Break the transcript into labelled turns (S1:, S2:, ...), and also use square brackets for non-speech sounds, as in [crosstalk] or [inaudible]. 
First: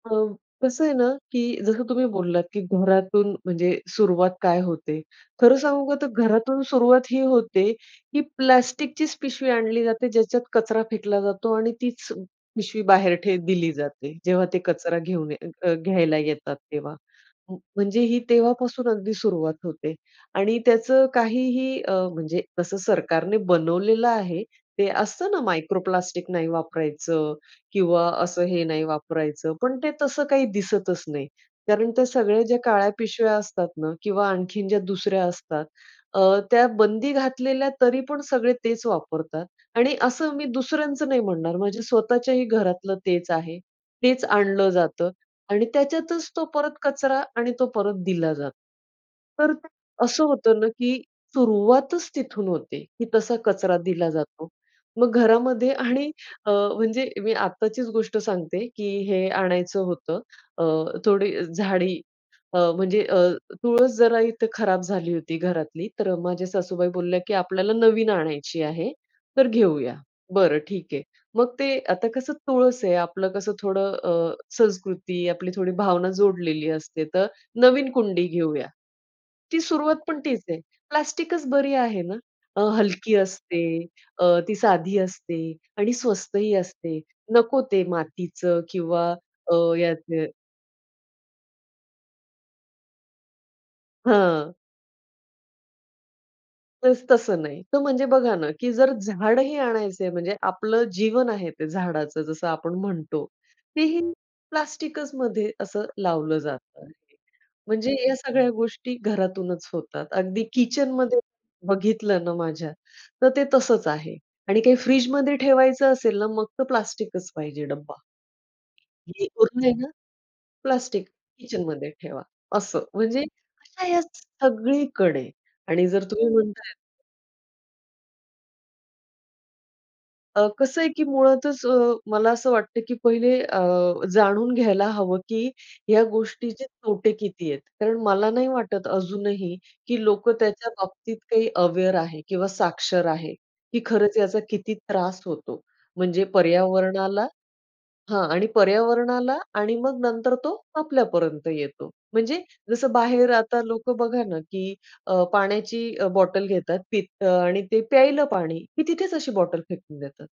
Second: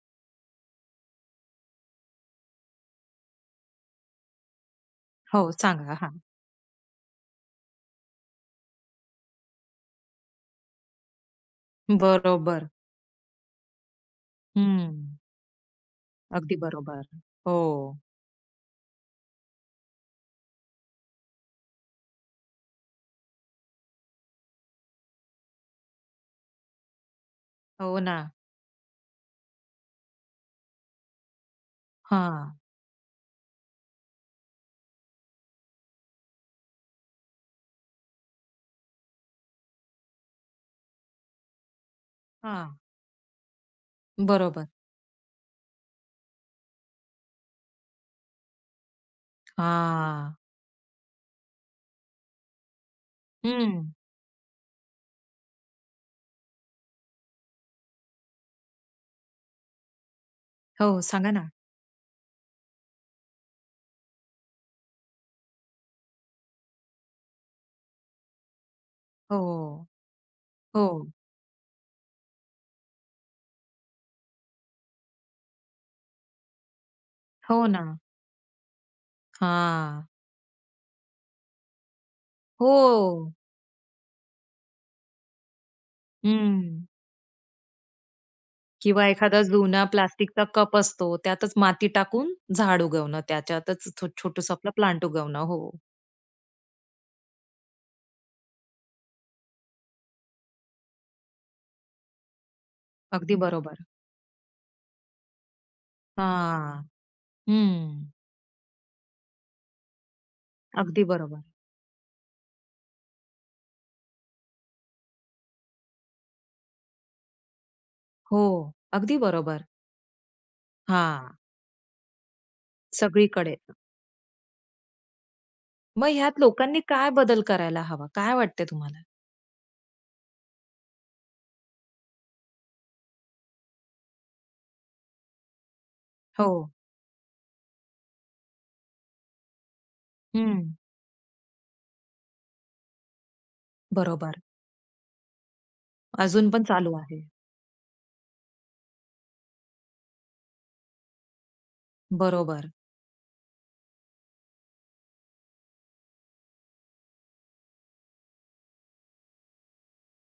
S1: अ, कसं आहे ना, की जसं तुम्ही बोललात की घरातून म्हणजे सुरुवात काय होते.
S2: हो.
S1: खरं सांगू
S2: सांगा.
S1: का तर
S2: हां.
S1: घरातून सुरुवात ही होते की प्लास्टिकचीच पिशवी आणली जाते ज्याच्यात कचरा फेकला जातो आणि तीच
S2: बरोबर.
S1: पिशवी बाहेर ठे दिली जाते. जेव्हा ते कचरा
S2: हं.
S1: घेऊन घ घ्यायला येतात
S2: अगदी
S1: तेव्हा
S2: बरोबर.
S1: म्हणजे
S2: हो.
S1: ही तेव्हापासून अगदी सुरुवात होते आणि त्याचं काहीही अ, म्हणजे तसं सरकारने बनवलेलं आहे. ते असतं ना, मायक्रो प्लास्टिक नाही वापरायचं
S2: हो
S1: किंवा
S2: ना.
S1: असं हे नाही वापरायचं, पण ते तसं काही दिसतच नाही कारण ते सगळे
S2: हां.
S1: जे काळ्या पिशव्या असतात ना, किंवा आणखीन ज्या दुसऱ्या असतात अ, त्या बंदी घातलेल्या, तरीपण सगळे तेच वापरतात आणि असं मी दुसऱ्यांच नाही म्हणणार माझ्या स्वतःच्याही
S2: हां.
S1: घरातलं तेच आहे, तेच
S2: बरोबर.
S1: आणलं जातं आणि त्याच्यातच तो परत कचरा आणि तो परत दिला जातो. तर अ, असं
S2: हां.
S1: होत ना, की सुरुवातच तिथून होते की तसा कचरा
S2: हं.
S1: दिला जातो. मग घरामध्ये आणि अ, म्हणजे मी आत्ताचीच गोष्ट सांगते की हे आणायचं होतं. अ,
S2: हो. सांगा
S1: थोडी
S2: ना.
S1: झाडी अ, म्हणजे अ, तुळस जरा इथे खराब झाली होती घरातली, तर माझ्या सासूबाई बोलल्या की आपल्याला नवीन आणायची आहे तर
S2: हो.
S1: घेऊया. बरं ठीक आहे.
S2: हो.
S1: मग ते आता कसं तुळस आहे, आपलं कसं थोडं अ, संस्कृती, आपली थोडी भावना जोडलेली असते, तर
S2: हो
S1: नवीन
S2: ना.
S1: कुंडी घेऊया. ती सुरुवात
S2: हां.
S1: पण तीच आहे. प्लास्टिकच बरी आहे ना, अ, हलकी
S2: हो.
S1: असते, अ, ती साधी असते आणि स्वस्तही
S2: हं.
S1: असते. नको ते मातीचं
S2: किंवा
S1: किंवा
S2: एखादा
S1: अ,
S2: जुना
S1: याचे
S2: प्लास्टिकचा कप असतो त्यातच माती टाकून झाड उगवणं, त्याच्यातच छो
S1: हां.
S2: छोटसं आपला प्लांट उगवणं. हो.
S1: तस तसं नाही. तर म्हणजे बघा ना, की जर झाडही आणायचंय म्हणजे आपलं जीवन आहे ते झाडाचं जसं आपण म्हणतो
S2: अगदी बरोबर.
S1: तेही प्लास्टिकचमध्ये असं लावलं
S2: हां.
S1: जातं. म्हणजे
S2: हं.
S1: या सगळ्या गोष्टी घरातूनच होतात. अगदी
S2: अगदी
S1: किचनमध्ये
S2: बरोबर.
S1: बघितलं ना, माझ्या तर ते तसंच आहे आणि काही फ्रिजमध्ये ठेवायचं असेल ना, मग तर प्लास्टिकच पाहिजे डब्बा.
S2: हो. अगदी
S1: [unintelligible]
S2: बरोबर.
S1: ना, प्लास्टिक
S2: हां.
S1: किचनमध्ये ठेवा असं म्हणजे
S2: सगळीकडे.
S1: अशा या सगळीकडे आणि जर
S2: मग
S1: तुम्ही
S2: ह्यात
S1: म्हणत आहेत.
S2: लोकांनी काय बदल करायला हवा? काय वाटतंय तुम्हाला?
S1: अ, कसं आहे की मुळातच अ, मला असं वाटतं की पहिले अ, जाणून घ्यायला हवं की ह्या गोष्टीचे
S2: हो.
S1: तोटे किती आहेत, कारण मला नाही वाटत अजूनही की लोकं त्याच्या
S2: हं.
S1: बाबतीत काही अवेअर आहे किंवा साक्षर आहे, की खरंच याचा
S2: बरोबर.
S1: किती त्रास होतो, म्हणजे
S2: अजून पण चालू आहे.
S1: पर्यावरणाला हां आणि पर्यावरणाला आणि मग नंतर तो आपल्यापर्यंत येतो. म्हणजे
S2: बरोबर.
S1: जसं बाहेर आता लोकं बघा ना, की अ, पाण्याची अ, बॉटल घेतात पित आणि ते प्यायला पाणी की तिथेच अशी बॉटल फेकून देतात.